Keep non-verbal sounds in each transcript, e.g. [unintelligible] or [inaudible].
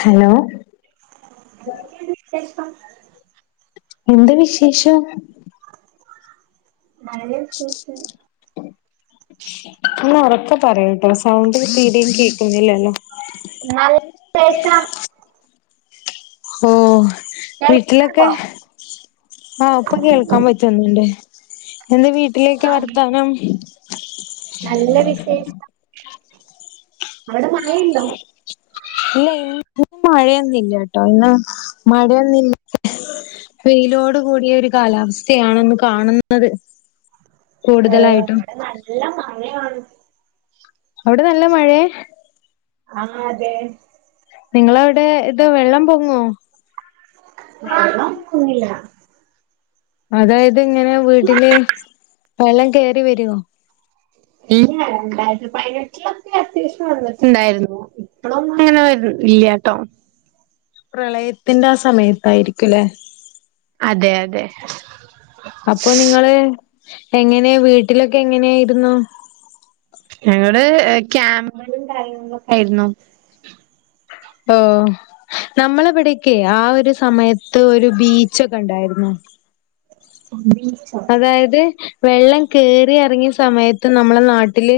Hello എന്തൊക്കെ ണ്ട് വിശേഷം എന്ത് വിശേഷം മഴ സീസൺ ഒന്നൊറക്കെ പറയുട്ടോ സൗണ്ട് തീരേം കേക്കുന്നില്ലല്ലോ [unintelligible] ശേഷം ഓഹ് വീട്ട്ലൊക്കെ കേൾക്കുന്നുണ്ടോ ആഹ് പ്പൊ കേക്കാൻ പറ്റുന്ന്ണ്ട് എന്താ വീട്ടിലേക്ക ആ, വർത്താനം നല്ല വിശേഷം അവിടെ മഴ ണ്ടോ മഴയൊന്നില്ല ട്ടോ ന്ന് മഴയൊന്നി വെയിലോട് കൂടിയ ഒരു കാലാവസ്ഥയാണ് ന്ന് കാണുന്നത്. ഓ കൂടുതലായിട്ടും വടെ നല്ല മഴയാണ്. അവ്ടെ നല്ല മഴേ ആഹ അതെ. നിങ്ങളവിടെ ഇത് വെള്ളം പൊങ്ങോ? വെള്ളം പൊങ്ങില്ല. അതായത് ഇങ്ങനെ വീട്ടില് വെള്ളം കേറി വരോ. ഇല്ല രണ്ടായിരതി പതിനെട്ട് അത്യാവശ്യം ഉണ്ടായിരുന്നു ഇപ്പളും അങ്ങനെ വരണ്ല്യ ട്ടോ. പ്രളയത്തിന്റെ ആ സമയതായിരികുലേ. അതെ അതെ. അപ്പൊ നിങ്ങള് എങ്ങനെയ വീട്ടിലൊക്കെ, എങ്ങനെയാരുന്നു ഞങ്ങളോട് ക്യാമ്പിലും കാര്യങ്ങളൊക്ക ആയിരുന്നു. ഓ നമ്മളെവിടക്കെ ആ ഒരു സമയത്ത് ഒരു ബീച്ച്ക്കെ ഉണ്ടായിരുന്നു. ഉ..... അതായത് വെള്ളം കേറി ഇറങ്ങിയ സമയത്ത് നമ്മടെ നാട്ടില്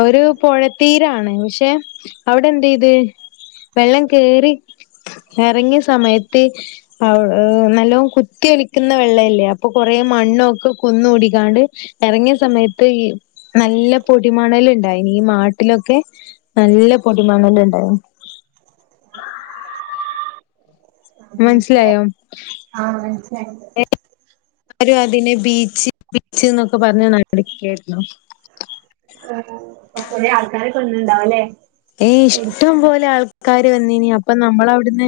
ഒരു പുഴത്തീരാണ് പക്ഷെ അവിടെ എന്ത് ചെയ്ത്. വെള്ളം കേറി ഇറങ്ങിയ സമയത്ത് നല്ലോ കുത്തി ഒലിക്കുന്ന വെള്ളല്ലേ അപ്പൊ കൊറേ മണ്ണൊക്കെ കൂന്ന് കുടിക്കാണ്ട് ഇറങ്ങിയ സമയത്ത് നല്ല പൊടിമണല് ഉണ്ടായി. ഈ നാട്ടിലൊക്കെ നല്ല പൊടിമണലുണ്ടായി. മനസ്സിലായോ ആ [unintelligible] എല്ലാരും അതിനെ ബീച്ച് ബീച്ച് എന്നൊക്കെ പറഞ്ഞ നടക്കായിരുന്നു. ആ കൊറേ ആൾക്കാരൊക്കെ വന്നുണ്ടാവല്ലേ. ഏ ഇഷ്ടം പോലെ ആൾക്കാ വന്നെന്, അപ്പൊ നമ്മള അവിടുന്ന്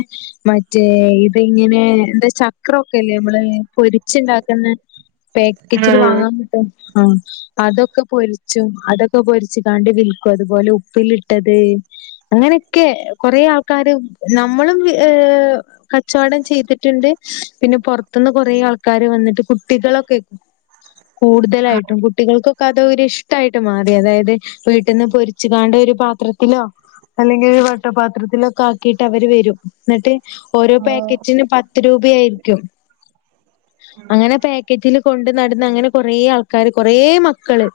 മറ്റേ ഇത് ഇങ്ങനെ എന്താ ചക്രൊക്കെ അല്ലേ നമ്മള് പൊരിച്ചുണ്ടാക്കുന്ന പാക്കേജിൽ ആഹ് വാങ്ങാൻ ആ അതൊക്കെ പൊരിച്ചും അതൊക്കെ പൊരിച്ച് കാണ്ടി വിൽക്കും അതുപോലെ ഉപ്പിലി ട്ടത് അങ്ങനെയൊക്കെ കൊറെേ ആൾക്കാര് നമ്മളുംഎ ച്ചവടം ചെയ്തിട്ടുണ്ട്. പിന്നെ പൊറത്തുന്ന് കൊറേ ആൾക്കാര് വന്നിട്ട് കുട്ടികളൊക്കെ കൂടുതലായിട്ടും കുട്ടികൾക്ക്‌ അതൊരിഷ്ടമായിട്ട് മാറി. അതായത് വീട്ടിൽന്ന് പൊരിച്ചുകാണ്ട് പത്രത്തിലോ അല്ലെങ്കിൽ വട്ടപാത്രത്തിലോക്കെ ആക്കിയിട്ട് അവർ വരും എന്നിട്ട് ഓരോ ആഹ് പാക്കറ്റിന് പത്ത് രൂപയായിരിക്കും. അങ്ങനെ പാക്കറ്റില് കൊണ്ട് നടന്ന് അങ്ങനെ കൊറേ ആൾക്കാര് കൊറേ മ ക്കള്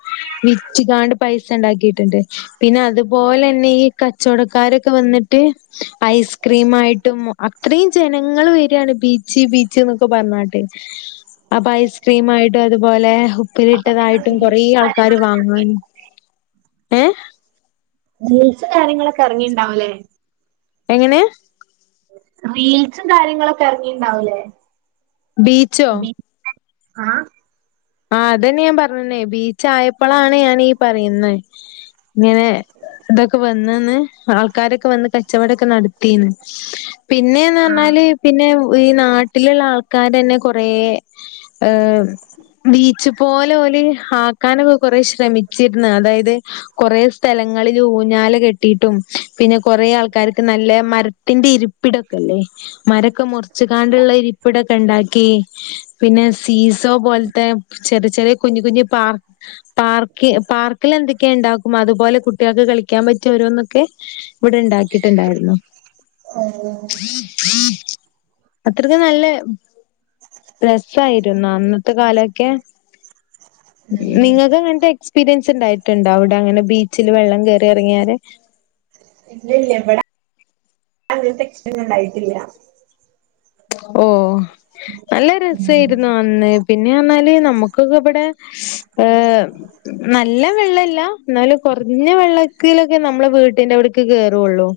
വിറ്റ് കാണ്ട് പൈസ ഉണ്ടാക്കിട്ടുണ്ട് പിന്നെ അതേ ന്നീ കച്ചോടക്കാരൊക്കെ വന്നിട്ട് ഐസ്ക്രീം ആയിട്ടും അത്രേം ജ ജനങ്ങള് വര്യായാണ് ബീച്ച് ബീച്ച് എന്നൊക്കെ പറഞാട്ട്. അപ്പൊ ഐസ്ക്രീം ആയിട്ടും അതുപോലെ അപ്പൊ പിന്നെ ഉപ്പിലിട്ടതായിട്ടും റീൽസും കൊറേ ആൾക്കാര് കാര്യങ്ങളൊക്കെ ഇറങ്ങി വാങ്ങൻ....... മീൽസ് കാര്യങ്ങളൊക്കെ ഇറങ്ങിണ്ടാവുംല്ലേ. എങ്ങനെ റീൽസും കാര്യങ്ങളൊക്കെ ഇറങ്ങിണ്ടാവുല്ലേ..... ബീച്ചോ...... ആഹ...... ആ അതന്നെ ഞാൻ പറഞ്ഞന്നേ ബീച്ച് ആയപ്പോളാണ് ഞാനീ പറയുന്ന...... ഇങ്ങനെ ഇതൊക്കെ വന്നന്ന് ആൾക്കാരൊക്കെ വന്ന് കച്ചവടൊക്കെ നടത്തിന്ന്...... പിന്നെന്ന് ആഹ് പറഞ്ഞാല് പിന്നെ....... ഈ നാട്ടിലുള്ള ആൾക്കാര് ന്നെ കൊറേ ഹ...... ബീച്ച് പോലെ പോലെ ആക്കാനൊക്കെ കുറ ശ്രമിച്ചിരുന്നു അതായത് കുറേ സ്ഥ...... ള ഊഞ്ഞാല കെട്ടിയിട്ടും പിന്നെ കൊറേ ആൾക്കാർക്ക് നല്ല മരത്തിന്റെ ഇരിപ്പിടൊക്കെല്ലേ മരക്കെ മുർ ഉച്ചുകാണ്ടുള്ള ഇരിപ്പിടൊക്കെ ഉണ്ടാക്കി പിന്നെ സീസോ പോലത്തെ ചെറിയ ചെറിയ കുഞ്ഞു കുഞ്ഞു പാർ പാർക്ക് പാർക്കിൽ എന്തൊക്കെയാ ഉണ്ടാക്കും അതുപോലെ കുട്ടികൾക്ക് കളിക്കാൻ പറ്റും രോന്നൊക്കെ ഇവിടെണ്ടും ആാക്കിയിട്ടുണ്ടായിരുന്നു ഓ അത്രയ്ക്ക് നല്ല രസായിരുന്നു അന്നത്തെ കാല ഉം നിങ്ങക്ക്ങ്ങതെ എക്സ്പീരിയൻസ് ഉണ്ടായിട്ടുണ്ട അവിടെ അങ്ങനെ ബീച്ചില് വെള്ളം കേറി ഇറങ്ങിയല് ഇല്ല ഇല്ല ഇവിടെ അങ്ങൻത്തെ [unintelligible] ഉണ്ടായിട്ടില്ല ഓ ഉ നല്ല രസായിരുന്നു അന്ന് പിന്നെ പറഞ്ഞാല് നമുക്ക് ഒക്കെ ഇവിടെ ഹ നല്ല വെള്ള ഇല്ല എന്നാലും കുറഞ്ഞ വെള്ളം വക്കയിലൊക്കെ നമ്മളെ വീട്ടിന്റെ അവിടേക്ക് കേയറുള്ളു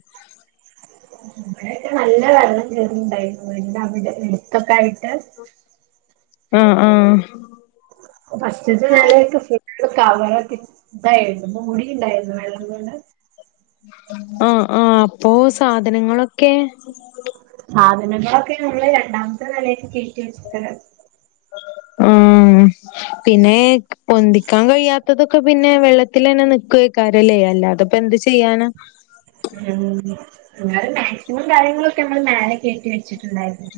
ളവിടെക്കെ നല്ല വെള്ളം കേറീണ്ടായിരുന്നു എന്ത അവിടെ എടുത്തൊക്കെ ആയിട്ട് ആഹ ആഹ ഫസ്റ്റ് [unintelligible] ഇടെ കവറൊക്കെ ഇതായിരുന്നു മുടിണ്ടായിരുന്നു വെള്ളം കൊണ്ട് ആഹ ആഹ അപ്പൊ സാധനങ്ങളൊക്കെ സാധനങ്ങളിക്കെ നമ്മള് രണ്ടാമത്തെ നിലയക്ക് കേറ്റി വെച്ചിട്ടരാ ഉ പിന്നെ പൊന്തിക്കാൻ കഴിയാത്ത ത്തതൊക്കെ പിന്നെ വെള്ളത്തി തന്നെ നിക്കുവക്കാര്യല്ലേ അല്ലാതപ്പോ എന്ത് ചെയ്യാന അങ്ങനെ മാക്സിമം കാര്യങ്ങളൊക്കെ നമ്മള് മേലെ കേറ്റി വെച്ച വച്ചിട്ടുണ്ടായിരുന്നു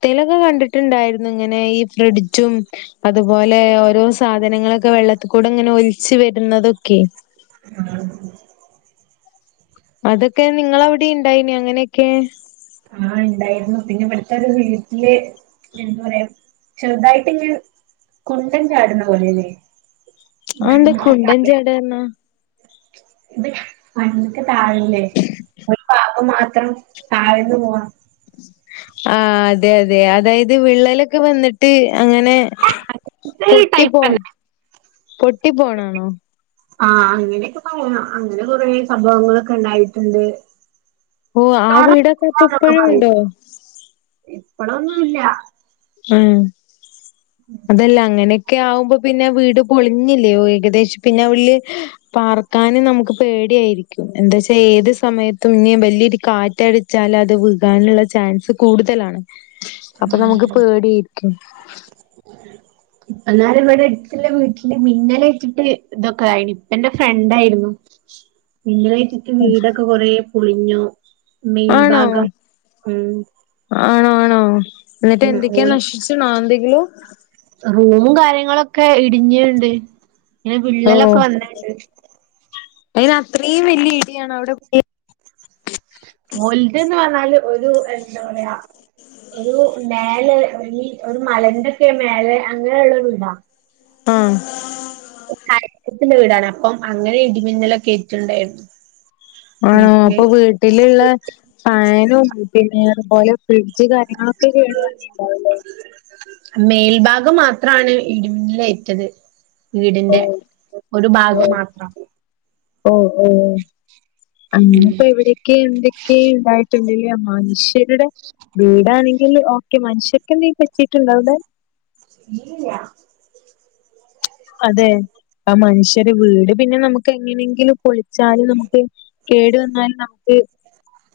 [unintelligible] ലൊക്കെ കണ്ടിട്ടുണ്ടായിരുന്നു ഇങ്ങനെ ഈ ഫ്രിഡ്ജും അതുപോലെ ഓരോ സാധനങ്ങളൊക്കെ വെള്ളത്തി കൂടെ ഇങ്ങനെ ഒലിച്ചു വരുന്നതൊക്കെ [unintelligible] അതൊക്കെ നിങ്ങ അവിടെ ഇണ്ടായിന അങ്ങനെയൊക്കെ ആഹ് ഉണ്ടായിരുന്നു പിന്നെ ഇവിടുത്തെ ഒരു വീട്ടില് എന്താ പറയാ ചെറുതായിട്ട് ഇ കുണ്ടൻ ചാടുന്ന പോലെയല്ലേ ആന്ത കുണ്ടൻചാടന്ന ഇത് പണ്ടൊക്കെ താഴില്ലേ പാപ്പ മാത്ര അത്രം താഴന്ന് പോ ആ അതെ അതെ അതായത് വിള്ളലൊക്കെ വന്നിട്ട് അങ്ങനെ ഇത് ഈ പൊട്ടി പോൺ ടൈപ്പന്നെ പൊട്ടി പോണാണോ ആ അങ്ങനെയൊക്കെ പറയാ അങ്ങനെ കൊറെ സംഭവങ്ങളൊക്കെ ഉണ്ടായിട്ടുണ്ട് ഓ ആ വീടൊക്കെ അത്ത് ഇപ്പഴും ഉണ്ടോ ഇപ്പളൊന്നുമല്ല ഉ അതെല്ലാം അങ്ങനെ ഒക്കെ ആവുമ്പോ പിന്നെ വീട് പൊളിഞ്ഞില്ലേോ ഏകദേശം പിന്നെ അവല് പാർക്കും നമുക്ക് പേടി എന്താച്ച ഏത് സമയത്തും ഇ വലിയൊരു കാറ്റടിച്ചാലൽ അത് വകാനുള്ള ചാൻസ് ത് കൂടുതലാണ് ഉം പടിരിക്ക ഉം അല ഇമ്മടെ അടുത്ത വീട്ടില് മിന്നലെ ഇട്ടിട്ട് ഇതൊക്കെ കായി ഇപ്പ ൻ്റെ ഫ്രണ്ടായിരുന്നു ഇന്നറ്റിട്ട് വീടൊക്കെ കൊറേ പുളിഞ്ഞു ആണോ മേൽഭാഗം ഉം ആണോ ആണോ എന്നിട്ട് ഉം എന്തൊക്കെയാ ഓൽ നശിച്ചു നാ എന്തെങ്കിലും റൂമും കാര്യങ്ങളൊക്കെ ഇടിഞ്ഞുണ്ട് ഇങ്ങനെ ഓ വിള്ളലൊക്കെ വന്നണ്ട് അതിന് അത്രയും വലിയ ഇടിയാണോ അവിടെ വല്തന്ന് പറഞ്ഞാല് ഒരു എന്താ പറയാ ഒരു നേല് ങ്കി ഒരു മലന്റെക്കെ മേലെ അങ്ങനെയുള്ള വീടാ ആ [unintelligible] ത്തിന്റെ വീടാണ് അപ്പം അങ്ങനെ ഇടിമിന്നലൊക്കെ ഏറ്റിണ്ടായിരുന്നു ആണോ അപ്പൊ വീട്ടിലുള്ള ഫാനും പിന്നെ അതുപോലെ ഫ്രിഡ്ജ് കാര്യങ്ങളൊക്കെ വീണ് [unintelligible] ഉണ്ടാവല്ലേ മേൽഭാഗം മാത്രാണ് ഇടിമിന്നിലേറ്റത് ഓ വീടിന്റെ ഒരു ഭാഗം മാത്രം ഓ ഓ ഉം അങ്ങപ്പോ എവിടെയൊക്കെ എന്തൊക്കെണ്ടായി കണ്ടില്ല മനുഷ്യരുടെ വീടാണെ ങ്കിലും ഓക്കെ മനുഷ്യക്കെന്തെലും പറ്റിട്ടുണ്ടോ അവിടെ അതെ ആ മനുഷ്യര് വീട് പിന്നെ നമുക്ക് എങ്ങനെങ്കിലും പൊളിച്ചാലും നമുക്ക് കേടു വന്നാൽ നമുക്ക്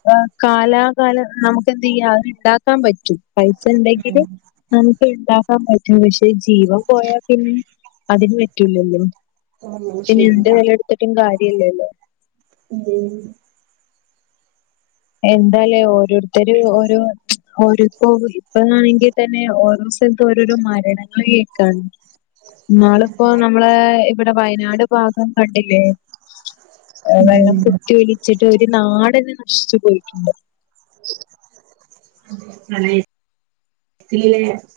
ആ കാലാകാല നമുക്ക് എന്ത് ചെയ്യാം അത് ഉണ്ടാക്കാൻ പറ്റും പൈസ ഉണ്ടെങ്കില് നമുക്ക് ഉണ്ടാക്കാൻ പറ്റും പക്ഷെ ജീവം പോയാൽ പിന്നെ അതിന് പറ്റൂലല്ലോ പിന്നെ എന്ത് ശരിയാ വില കൊടുത്തിട്ടും കാര്യ ഇല്ലല്ലോ ഉം എന്താലേ ഓരോരുത്തര് ഓരോ ഓര്പ്പോ ഇപ്പാണെങ്കിൽ തന്നെ ഓരോ സ്ഥലത്ത് ഓരോരോ മരണങ്ങള് കേക്കാണ് നാളിപ്പോ നമ്മളെ ഇവിടെ വയനാട് ഭാഗം കണ്ടില്ലേ വെള്ളം കുത്തി ഒലിച്ചിട്ട് ഒര് നാടന്നെ നശിച്ചു പോയിട്ടുണ്ട് അതെ [unintelligible]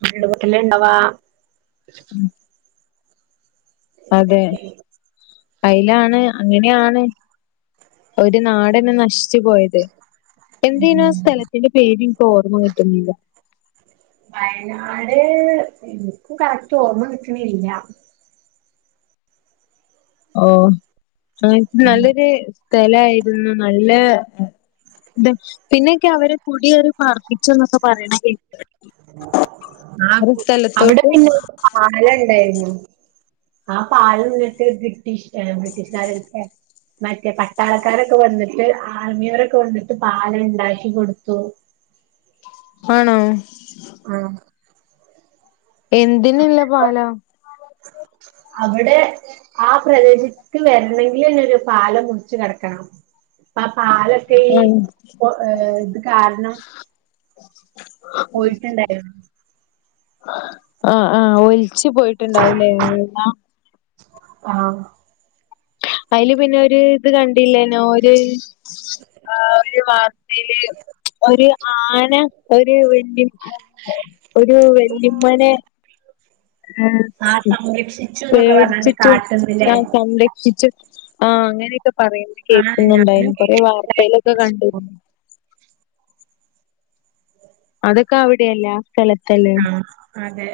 [unintelligible] ഇണ്ടവാ മ് അതെ അയ്ലാണ് അങ്ങനെയാണ് ഒര് നാടന്നെ നശിച്ചു പോയത് എന്തേനും ആ സ്ഥലത്തിന്റെ പേര് ഇപ്പോ ഓർമ്മ കിട്ടുന്നില്ല വയനാട് എനിക്കും കറക്റ്റ് ഓർമ്മ കിട്ടണില്ല ഓ അ നല്ലൊരു സ്ഥലയിരുന്നു നല്ല ദ പിന്നെക്കെ അവര് കുടിയേറി പർപ്പിച്ചു എന്നൊക്കെ പറയണ കെ ആ അവിടെ സ്ഥലത്തോട്ട് പിന്നട് പാല ഉണ്ടായിരുന്നു ആ പാലന്നിട്ട് ബ്രിട്ടീഷ് ബ്രിട്ടീഷുകാരൊക്ക മറ്റേ പട്ടാളക്കാരൊക്കെ വന്നിട്ട് ആർമിയോര ഒക്കെ വന്നിട്ട് പാലം ഉണ്ടാക്കി കൊടുത്തു ആണോ ആഹ് എന്തിനില്ല പാലം അവിടെ ആ പ്രദേശിക്ക് വരണഎങ്കില് എന്നെരു പാലം മുറച്ച് കടക്കണം അ പാലതെക്ക് ഈ ആഹ് ഇത് കാരണം പോയിട്ടുണ്ടായിരുന്നു ആഹ് ആഹ് ഒലിച്ച് പോയിട്ടുണ്ടാവുലേ അതെല്ലാം ആഹ് അതില് പിന്നെ ഒരു ഇത് കണ്ട ല്ലന ഒരു ആ ഒരു വാർത്തയില് ഒരു ആന ഒരു വീട്ടി ഒരു വല്ലിമ്മാനെ ആ ആഹ് സംരക്ഷിച്ചു എന്നൊക്കെ പറഞ്ഞാണ്ട് പേടിച്ചിട്ട് കാട്ടുന്നില്ലേ ഞാൻ സംരക്ഷിച്ചു ആഹ അങ്ങനെയൊക്കെ പറയുന്ന ആഹ് ഞാനും കേക്കുന്നുണ്ടായിരുന്നു കൊറെേ കേട്ടിട്ടുണ്ടായിരുന്നു വാർത്തയിലൊക്കെ കണ്ടിരുന്നു അതൊക്കെ അവിടെയല്ല ആഹ അതെ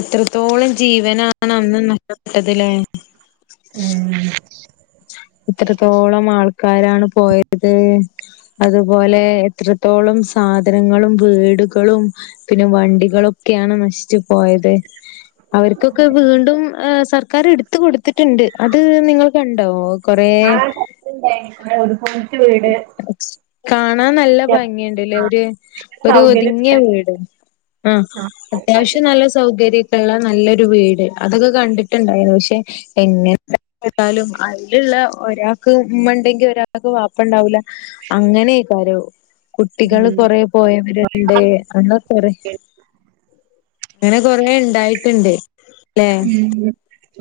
എത്രത്തോളം ജീവനാണ് അന്ന് നഷ്ടപ്പെട്ടതില്ലേ ഉം ഇത്രത്തോളം ആൾക്കാരാണ് പോയത് അതുപോലെ എത്ര ത്തോളം സാധനങ്ങളും വീടുകളും പിന്നെ വണ്ടികളൊക്കെയാണ് നശിച്ചു പോയത് അവർക്കൊക്കെ അതെ വീണ്ടുംമ്മ് സർക്കാർ എടുത്തു കൊടുത്തിട്ടുണ്ട് അത് നിങ്ങൾ കണ്ടോ കൊറേ ണ്ട ഒരു പോയിറ്റ് വീട് കാണാൻ നല്ല ഭംഗിയുണ്ട് ല്ലേ ഒരു സൗകര്യം ഒതുങ്ങിയ വീട് ആഹ ആ, അത്യാവിശം അതെ നല്ല സൗകര്യ ള്ള നല്ലൊരു വീട് അതൊക്കെ കണ്ടിട്ടുണ്ടായിരുന്നു. പക്ഷെ എന്നെ കൊണ്ട് ഏതായാലും അതി ഒരാൾക്ക് ഉമ്മ ഉണ്ടെങ്കിൽ ഒരാൾക്ക് വാപ്പണ്ടാവൂല അങ്ങനെ അഴിക്കാരം കുട്ടികള് കൊറെ പോയവരുണ്ട് ആ കൊറെ അങ്ങനെ കൊറെ ഉണ്ടായിട്ടുണ്ട് ഉം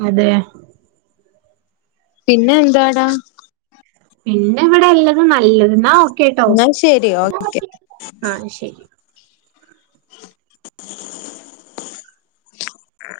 അതെ പിന്നെ എന്താടാ പിന്നെ ഇവിടെല്ലത് നല്ലത് എന്നാ ഓക്കെട്ടോ എന്നാ ശരി ഓ ആഹ ശരി ശ്.......